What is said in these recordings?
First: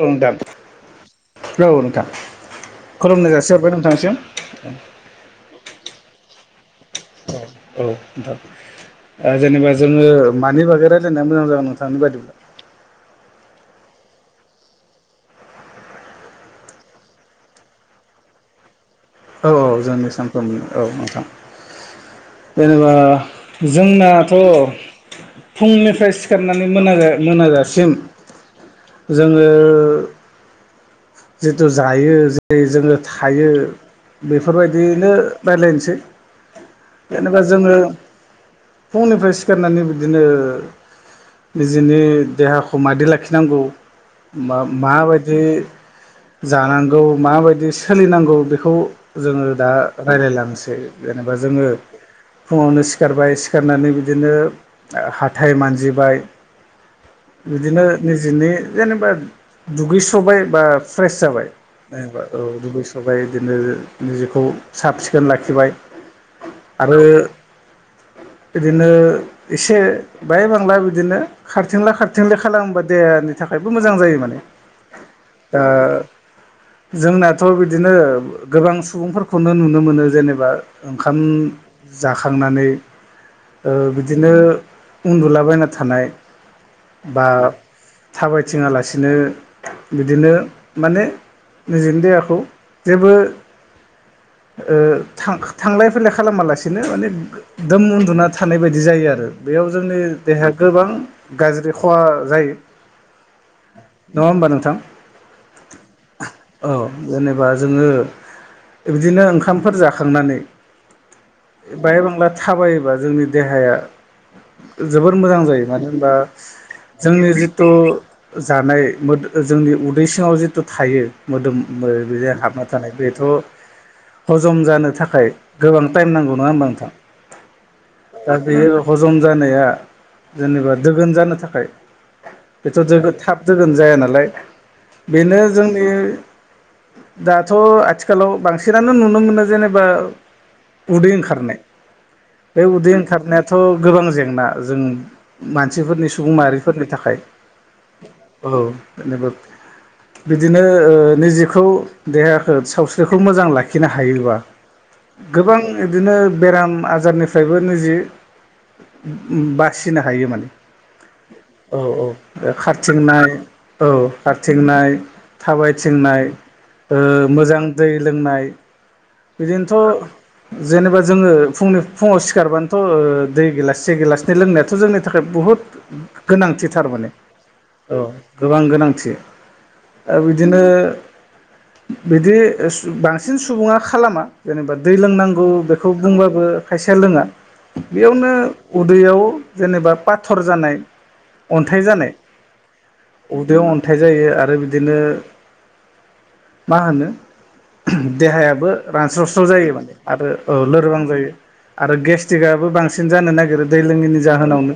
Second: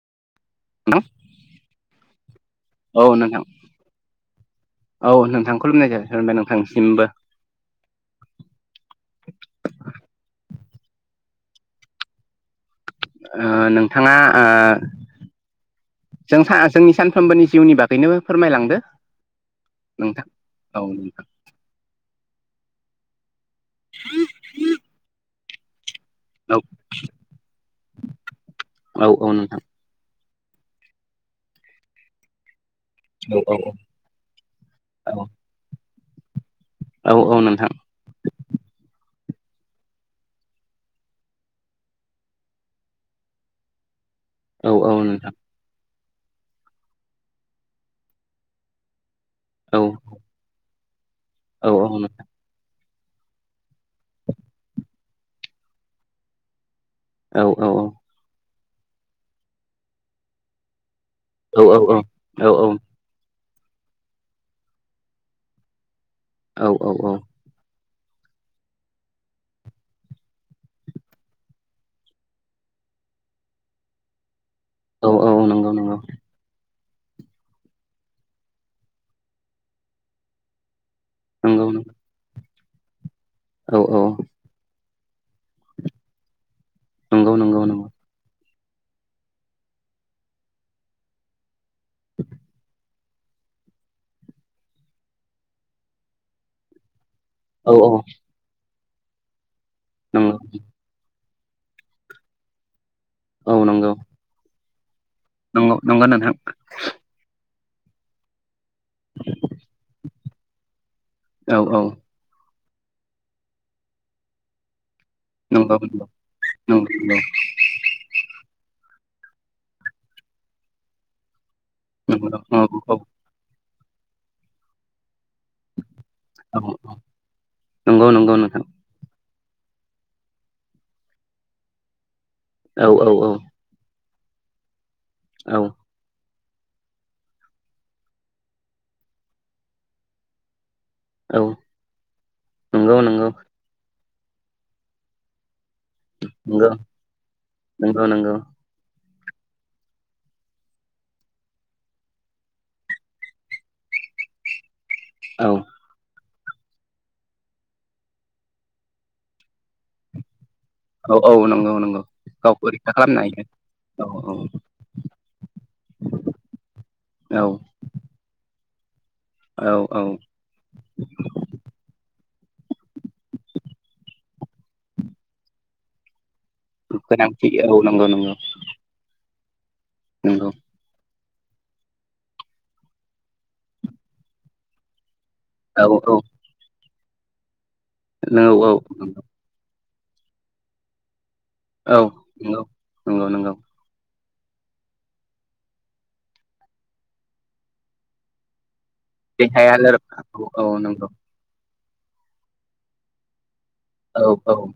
औ नोंथां। औ खुलुमनाय नोंथां जासिहरबाय नोंथांसिम औ नोंथां खुलुमनाय जासिहरबाय नोंथांसिमबो। औ नोंथां ओ जेनेबा जोङो। मानि बागै रायजलायनाया मोजां जागोन नोंथांनि बायदिब्ला? ओ नोंथाङा ओ जों जोंनि सानफ्रोमबोनि जिउनि बागैनो फोरमायलांदो। औ औ जोंनि नोंथां सानफ्रोमबो औ नोंथां जेनेबा जोंनाथ' फुंनिफ्राय औ सिखारनानै मोना मोनाजासिम औ औ जोङो। नोंथां जिथु जायो जेरै जोङो औ थायो औ बेफोरबायदियैनो औ रायलायनोसै। औ औ जेनेबा नोंथां जोङो फुंनिफ्राय सि सिखारनानै बिदिनो निजेनि देहाखौ मादि लाखिनांगौ मा औ औ नोंथां माबायदि जानांगौ माबायदि सोलिनांगौ बेखौ जोङो दा औ रायलायलांनोसै जेनेबा जोङो औ औ फुङावनो सि सिखारबाय सिखारनानै बिदिनो हाथाय मानजिबाय औ बिदिनो निजेनि जेनेबा दुगैस्र'बाय बा फ्रेस जाबाय नायबा औ दुगैस्रय बिदिनो निजेखौ साब सिखोन लाखिबाय औ औ औ [inaudible] इदिनो इसे बाहाय बांला बिदिनो खारथिंला खारथिंलि खालामबा देहानि थाखाय थाखायबो मोजां जायो माने औ औ नोंगौ नोंगौ दा जोंनाथ' बिदिनो गोबां सुबुंफोरखौनो नुनो मोनो जेनेबा ओंखाम हाखांनानै ओ औ औ बिदिनो उन्दुलाबायना थानाय बा नंगौ नंगौ नंगौ थाबायथिङा लासिनो बिदिनो माने निजिनि देहाखौ जेबो ओ थां थांलाय फैलाय खालामालासिनो माने औ दोम औ उन्दुना थानाय बायदि जायो आरो बेयाव जोंनि नंगौ देहाया गोबां गाज्रि खहा जायो औ नंगौ नङा होमबा नोंथां नंगौ नंगौ नोंथां औ जेनेबा जोङो बिदिनो ओंखामफोर जाखांनानै औ औ बाहाय बांला थाबायोबा जोंनि देहाया जोबोर मोजां जायो नंगौ मानो नंगौ होनबा नंगौ जोंनि जिथु जानाय जोंनि उदै सिङाव जिथु थायो नंगौ मोदोमजों हाबना नंगौ थानाय बेथ' हजम जानो थाखाय गोबांथाइम नङा होनबा नंगौ नोंथां नंगौ नंगौ दा नोंथां बे लखौ जों जानाया जेनेबा दोगोन जानो थाखाय औ बेथ' दोग औ थाब दोगोनो जाया नालाय बेनो औ जोंनि दाथ' आथिखालाव बांसिनानो नुनो मोनो जेनेबा उदै औ बे उदै नंगौ नंगौ ओंखारनायाथ' गोबां जेंना जों मानसिफोरनि सुबुं नंगौ माहारिफोरनि थाखाय नंगौ नंगौ औ जेनेबा बिदिनो ओ निजेखौ देहाखौ सावस्रिखौ मोजां लाखिनो हायोबा औ गोबां गोबां बेराम आजारनिफ्रायबो निजे बासिनो हायो माने औ औ नंगौ औ नंगौ औ बे गावखौ रैखा खालामनो खारथिंनाय औ हायो खारथिंनाय थाबायथिंनाय ओ औ मोजां दै लोंनाय औ औ बिदिनोथ' जेनेबा जोङो फुंनि फुङाव सिखारबानोथ' दै गिलास से गिलासनै लोंनायाथ' जोंनि थाखाय बुहुत गोनांथि थारमाने गोनांथि औ नंगौ नंगौ गोबां गोनांथि आरो नंगौ बिदिनो बिदि बांसिन सुबुङा खालामा जेनेबा दै लोंनांगौ गौ औ बेखौ औ बुंबाबो खायसेया लोङा बेयावनो नंगौ औ उदैयाव जेनेबा पाथर जानाय अन्थाइ औ जानाय नंगौ नंगौ नंगौ उदैयाव अन्थाइ जायो आरो आरो बिदिनो मा होनो देहायाबो रानस्र'स्र' जायो देहाया माने लोर औ आरो औ लोरबां नंगौ जायो आरो गेस्ट्रिकआबो बांसिन जानो नागिरो दै लोङैनि औ औ जाहोनावनो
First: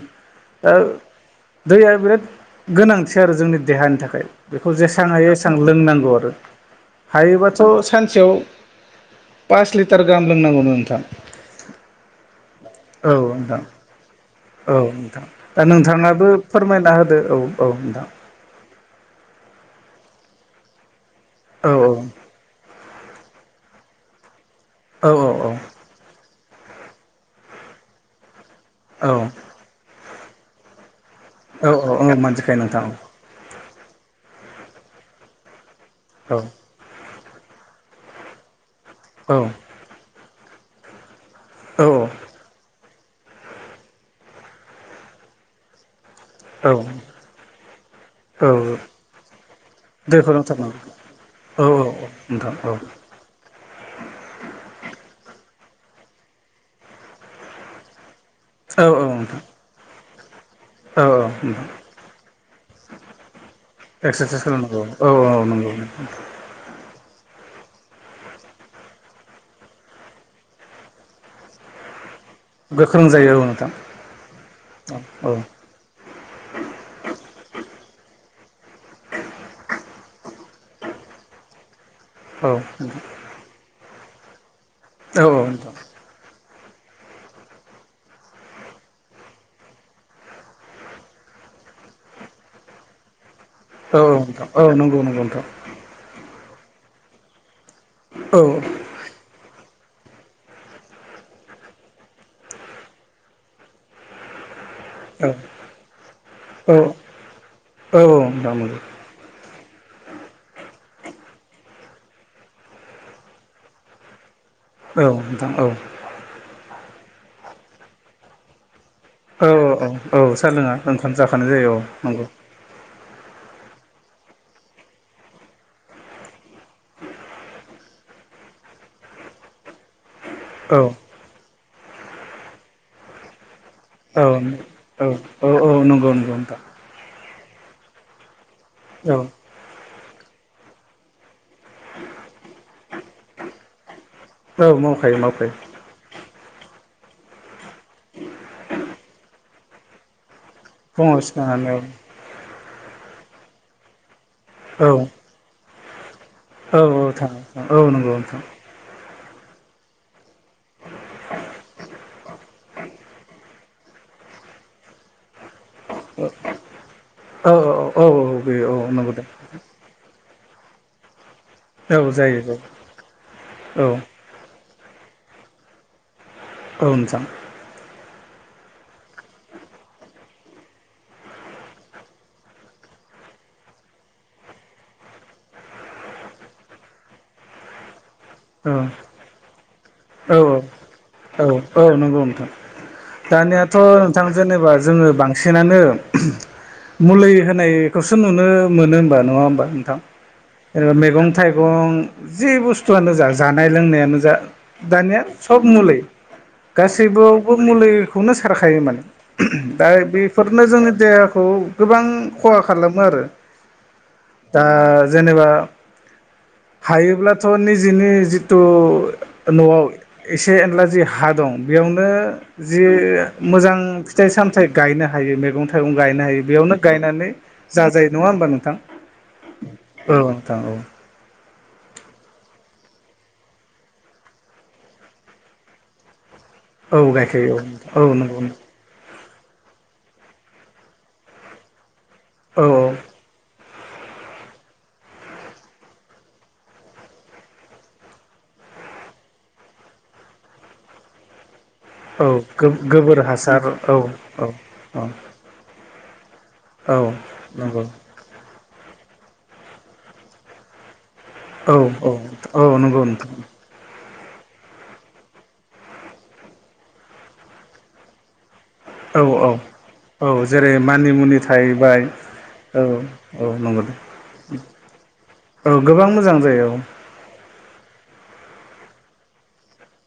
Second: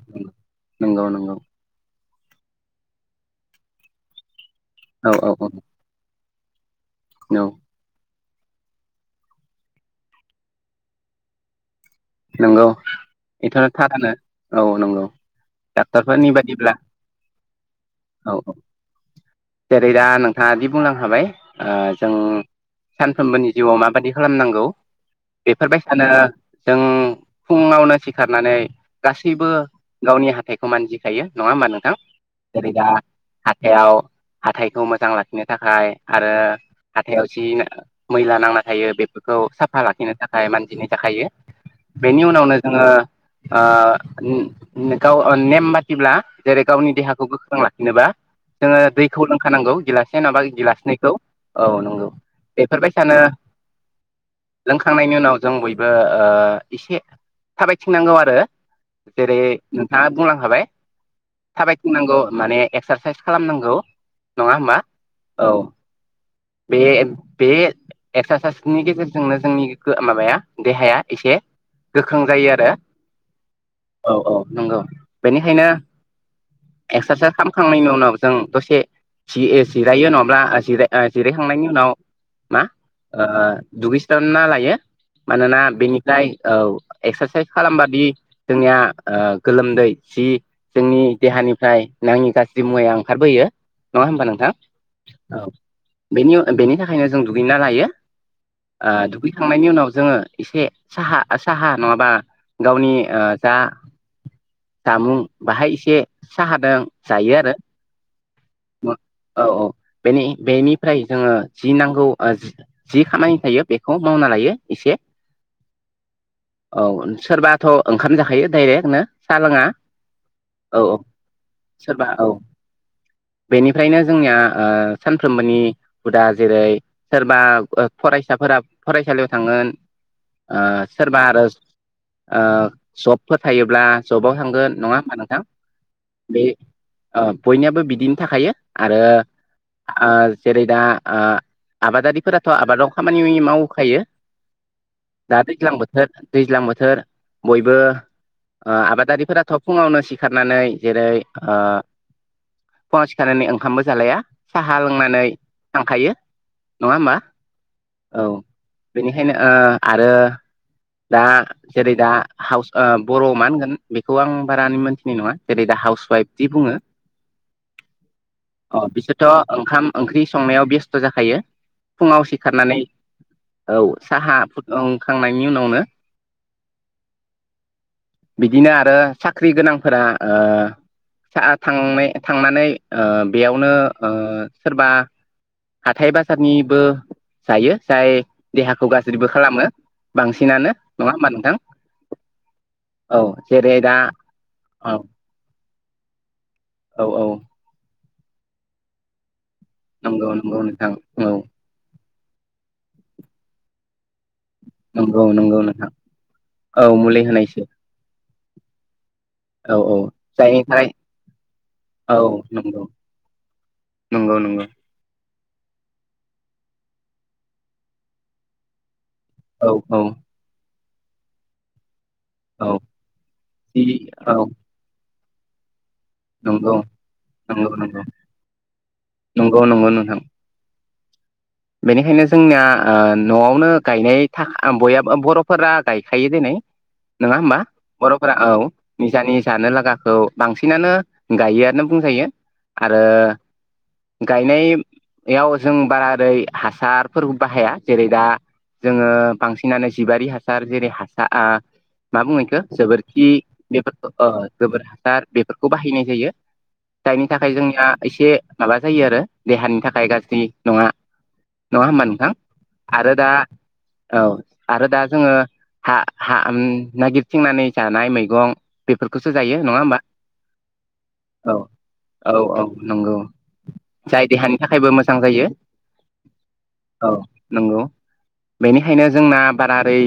दा नंगौ नंगौ दैया बिराद गोनांथि आरो जोंनि देहानि थाखाय बेखौ जेसां औ औ हायो एसेबां लोंनांगौ आरो औ हायोबाथ' सानसेयाव पास लिटार लिटार गाहाम लोंनांगौनो नोंथां नंगौ औ बेथ' नोंथां थारानो औ नोंथां दा नोंथांनाबो डाक्टरफोरनि बादिब्ला फोरमायना ह फोरमायना होदो औ औ नोंथां औ औ जेरै दा नों नोंथांङा दि बुंलां खाबाय औ औ ओ जों सानफ्रोमबोनि जिउआव माबायदि खालामनांगौ औ बेफोरबायसानो जों फुंङावनो सिखारनानै औ गासैबो गावनि हाथाइखौ मानजिखायो नंङा होमबा औ नोंथां औ मोनथिखायो जेरै नोंथां दा औ हाथायाव हाथायखौ मोजां लाखिनो थाखाय आरो औ हाथायाव जि मैला नांना थायो बेफोरखौ साफा लाखिनो थाखाय मानजिनाय जाखायो औ बेनि उनावनो जोंङो ओ उम उम गाव ओ नेम बदिब्ला जेरै औ गावनि देहाखौ गोख्रों लाखिनोबा औ जोंङो दैखौ लोंखानांगौ गिलास से दैखौ नंङाबा लोंथारनांगौ गिलासिनैखौ औ नंगौ बेफोरबायसानो लोंखांनायनि उनाव जों बयबो ओ एसे थाबायथिंनांगौ आरो औ औ जेरै नोंथां ना बुंलांखाबाय औ नोंथां थाबायथिनांगौ माने एक्सारसाइस खालामनांगौ एक्सारसाइस नङा होमबा खालामनांगौ औ औ औ नंगौं। बे बे एक्सारसाइसनि गेजेरजोंनो जोंनि गो माबाया देहाया एसे गो गोक्रों जायो आरो गोख्रों जायो औ नोंथां औ औ नंगौ औ बेनिखायनो एक्सारसाइस खालामखांनायनि उनाव जों दसे जि-जिरायो नंङाब्ला जिराय ओ जिरायखांनायनि उनाव मा ओ ओ दुगैस्रोनालायो औ नोंथां औ औ मानोना नोंथां बेनिफ्राय औ एक्सारसाइस खालामबादि जोंनिया ओ गोलोमदै जि जोंनि देहा निफ्राय नांङि गाज्रि मुवाया ओंखारबोयो औ नङा होमबा नोंथां औ नोंगौ नोंगौ औ नोंथां बेनि उम बेनि थाखायनो जों दुगैना लायो औ ओ दुगैखांनायनि उनाव जोंङो एसे साहा साहा नंङाबा गावनि ओ जा जामुं औ बाहाय एसे औ साहादों जायो आरो औ नोंथां नंगौ मो औ औ बेनि बेनि ओइ जोंङो जि नांगौ ओ जि खामानि थायो बेखौ मावना लायो एसे औ नोंथां औ औ सोरबाथ ओंखाम जाखायो डाइरेक्ट नो औ औ औ सा लोंङा ओंखाम जाखानाय जायो औ नंगौ बेनिफ्रायनो जोंनिया ओ सानफ्रोमबोनि हुदा जेरै सोरबा फरायसाफोरा फरायसालियाव थांगोन ओ औ सोरबा आरो ओ जबफोर थायोब्ला जबाव औ थांगोन नंङा औ होमबा नोंथां औ औ नंगौ नंगौ बे नोंथां ओ बयनियाबो बिदिनो थाखायो आरो औ ओ जेरै दा ओ आबादारिफोराथ' आबादाव खामानि मावखायो औ मावखायो दा मावखायो दैज्लां बोथोर दैज्लां बोथोर बयबो ओ आबादारिफोराथ' फुंङावनो सिखार नानै जेरै फुङाव ओ सिखारनानै औ फुंङाव सिखारनानै ओंखामबो जालाया साहा लोंनानै थांखायो औ नङा औ होमबा थांङो औ नंगौ नोंथां बेनिखायनो ओ आरो दा जेरै दा हाउस बर' मा होनगोन बेखौ आं बारानि मोनथिनाय नंङा जेरै दा हाउस औ वाइफदि बुंङो औ औ बे औ अ नंगौ बिसोरथ दे ओंखाम ओंख्रि संनायाव बेस्थ जाखायो औ फुंङाव जायो जायो सिखारनानै औ साहा ओं खांनायनि उनावनो औ नोंथां बिदिनो आरो साख्रि गोनांफोरा ओ सा थांनाय थांनानै ओ बेयावनो ओ सोरबा हाथाय बाजारनिबो जायो जाय औ देहाखौ गाज्रिबो खालामो औ बांसिनानो नङा होमबा औ नोंथां औ नंगौ नोंथां औ दानियाथ जेरै दा नोंथां जेनेबा औ जोङो बांसिननानो औ औ मुलि होनायखौसो नुनो मोनो होमबा नङा होमबा नोंथां नंगौ नंगौ नोंथां ओ मेगं औ थाइगं जि बुस्थुयानो जा जानाय लोंनायानो दा दानिया नंगौ नंगौ सब नोंथां मुलि औ मुलि गासैबो होनायसो मुलिखौनो सो सारखायो माने औ दा औ जायनि बेफोरनो थाखाय जोंनि देहाखौ गोबां औ खहा नंगौ खालामो आरो नंगौ दा नंगौ जेनेबा हायोब्लाथ निजेनि जिथु औ नआव औ एसे एनला जि हा दं बेयाव नो औ जि मोजां जि फिथाय औ सामथाय गायनो हायो मेगं थाइगं गायनो हायो नंगौ बेयावनो गायनानै नंगौ नंगौ जाजायो नङा होमबा नोंथां नंगौ नंगौ औ नोंथां औ बेनिखायनो जोंनिया ओ नआवनो गायनाय था बयाबो बरफोरा गायखायो [unintelligible] नै औ नङा गायखायो होमबा औ बरफोरा नंगौ औ निजानि जानो लागाखौ बांसिनानो गायोआनो बुंजायो औ आरो गायनाय आव जों बारा ओरै हासारफोरखौ बाहाया जेरै दा जोङो बांसिनानो जिबारि हासार जेरै हासा ओ मा औ बुङो इखौ गोबोर जोबोरखि हासार औ बेफोरखौ औ गोबोर औ हासार बेफोरखौ बाहायनाय होयो औ जायनि थाखाय नंगौ जोंनिया एसे माबा जायो आरो देहानि थाखाय गाज्रि नङा। औ नङा होनबा औ नोंथां औ नंगौ आरो दा नोंथां औ आरो दा जोङो हा हा नागिरथिंनानै जानाय मैगं औ बेफोरखौसो औ जायो नङा होमबा? औ जेरै मानि मुनि औ थाहैबाय औ औ नंगौ दे। जाय देहानि थाखायबो मोजां जायो औ गोबां मोजां जायो औ नंगौ। बेनिखायनो जोंना बारारै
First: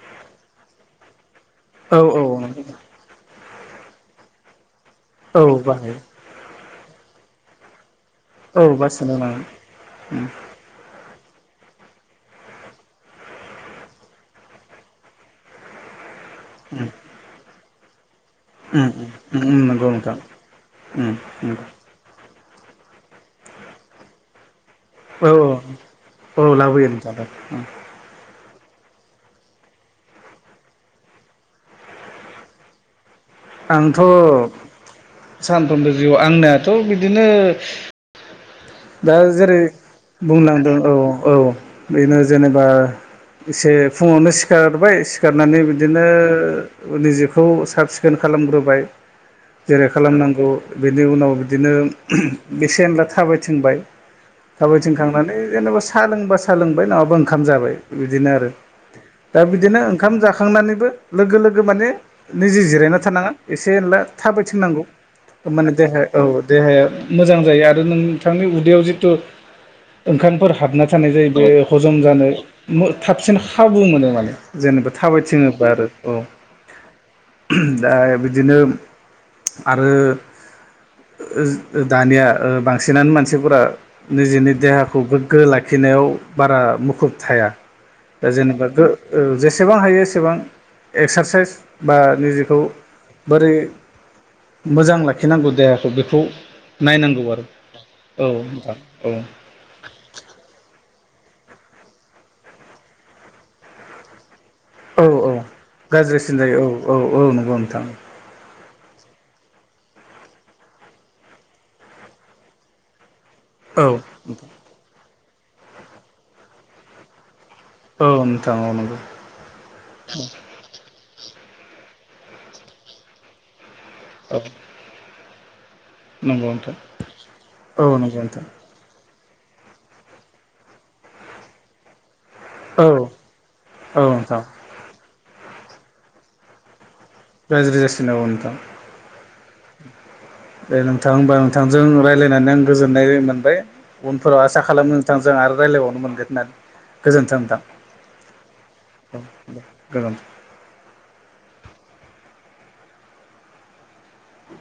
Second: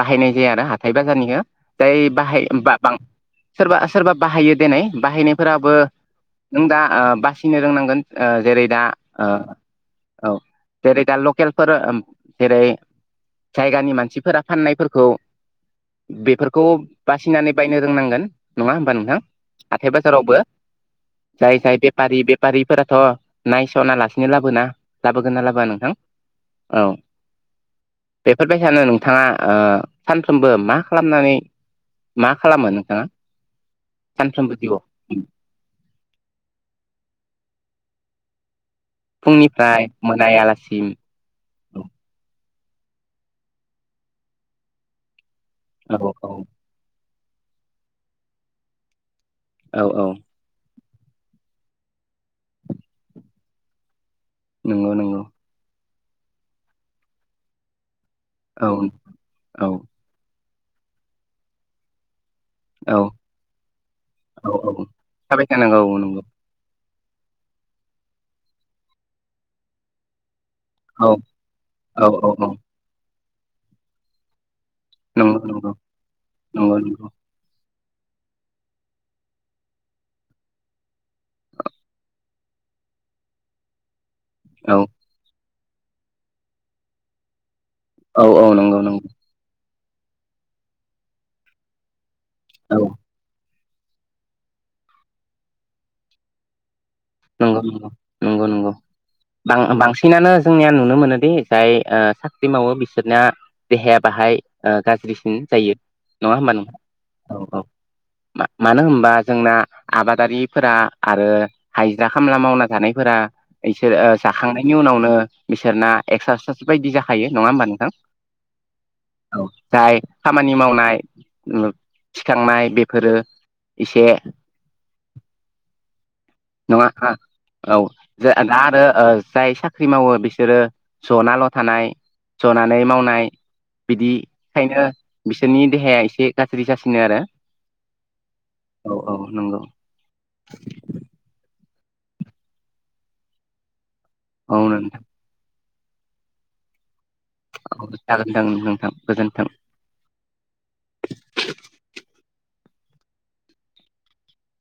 बाहायनाय जाया आरो हाथाय बाजारनिखौ जाय औ औ बाहाय औ बां सोरबा सोरबा बाहायो दनै औ बाहायनायफोराबो बाहायो नों दा बासिनो रोंनांगोन जेरै औ दा बासिनो ओ नाङा उम औ जेरै दा लकेलफोर ओम जेरै जायगानि मानसिफोरा फाननायफोरखौ बेफोरखौ बासिनानै बायनो रोंनांगोन। नङा उम होमबा नोंथां उम उम नंगौ हाथाय नोंथां बाजारावबो उम जाय नंगौ जाय बेफारि बेफारिफोराथ' नायस'ना लासिनो लाबोना औ लाबोगोन ना लाबोआ नोंथां औ औ लाबोयो नोंथां। फोरबाय सानो नोंथाङा ओ सानफ्रोमबो मा खालामनानै मा खालामो नोंथाङा? आंथ' सानफ्रोमबो जिउआव सानफ्रोमबो जिउ आंनियाथ' बिदिनो दा जेरै फुंनिफ्राय बुंनांदों मोनायालासिम औ औ बेनो जेनेब बा एसे फुङावनो सिखारबाय सिखारनानै बिदिनो औ औ निजे खौ साब सिखोन खालामग्रोबाय जेरै औ औ खालामनांगौ बेनि उनाव बिदिनो बेसेनला थाबायथिंबाय नंगौ थाबायथिं नंगौ खांनानै जेनेबा सा लोंबा सा लोंबाय नङाबा ओंखाम जाबाय। बिदिनो आरो औ दा औ बिदिनो ओंखाम जाखांनानैबो लोगो लोगो माने निजि औ जिरायना थानाङा एसे एनला औ थाबायथिंनांगौ औ थाबाय माने थानांगौ देहाया औ नंगौ देहाया मोजां जायो आरो नोंथांनि उदैयाव जिथु ओंखामफोर हाबना औ थानाय जायो बे हजम औ जानो औ औ मो थाबसिन खाबु मोनो माने। जेनेबा नंगौ थाबायथिङोबा नंगौ आरो औ। नंगौ नंगौ दा बिदिनो आरो दानिया ओ बां सिनानो मानसिफोरा निजेनि औ देहाखौ गोग्गो लाखिनायाव बारा मुखुब थाया। औ दा औ जेनेबा नंगौ गो नंगौ ओ जेसेबां हायो एसेबां एक्सारसाइस बा मानि जेखौ औ बोरै मोजां लाखिनांगौ देहाखौ बेखौ नायनांगौ आरो। नंगौ औ नंगौ नंगौ नोंथां औ बां बांसिनानो जोंनिया नुनो मोनो बे ओ जाय साख्रि मावो बिसोरनि देहाया बाहाय औ गाज्रिसिन औ जायो नङा गाज्रिसिन होमबा जायो औ नोंहा औ नंगौ औ औ नोंथां मा मानो होनबा जोंना आबादारिफोरा आरो हाइजिरा खामला मावना जानायफोरा औ बिसोर ओ जाखांनायनि उनावनो बिसोरना एक्सारसाइस बायदि जाखायो। नङा होमबा नोंथां औ नोंथां औ नंगौ औ जाय खामानि मावनाय ओम थिखांनाय बेफोरो एसे औ नंगौ नोंथां नङा औ औ नंगौ दा नोंथां आरो ओ जाय साख्रि मावो बिसोरो जनाल' थानाय जनानै औ मावनाय औ नोंथां बिदिखायनो बिसोरनि देहाया एसे गाज्रि जासिन गाज्रि जासिनो औ नोंथां। नोंगौ। दे नोंथां होनबा नोंथांजों रायलायनानै आं गोजोननाय मोनबाय। उनफोराव औ आसा खालामो नोंथां नोंथांजों आरो रायलायबावनो मोनगोन होननानै। गोजोन्थों नोंथां औ जागोन जागोन नोंथां औ गोजोन्थों दे गोजोन्थों। [inaudible]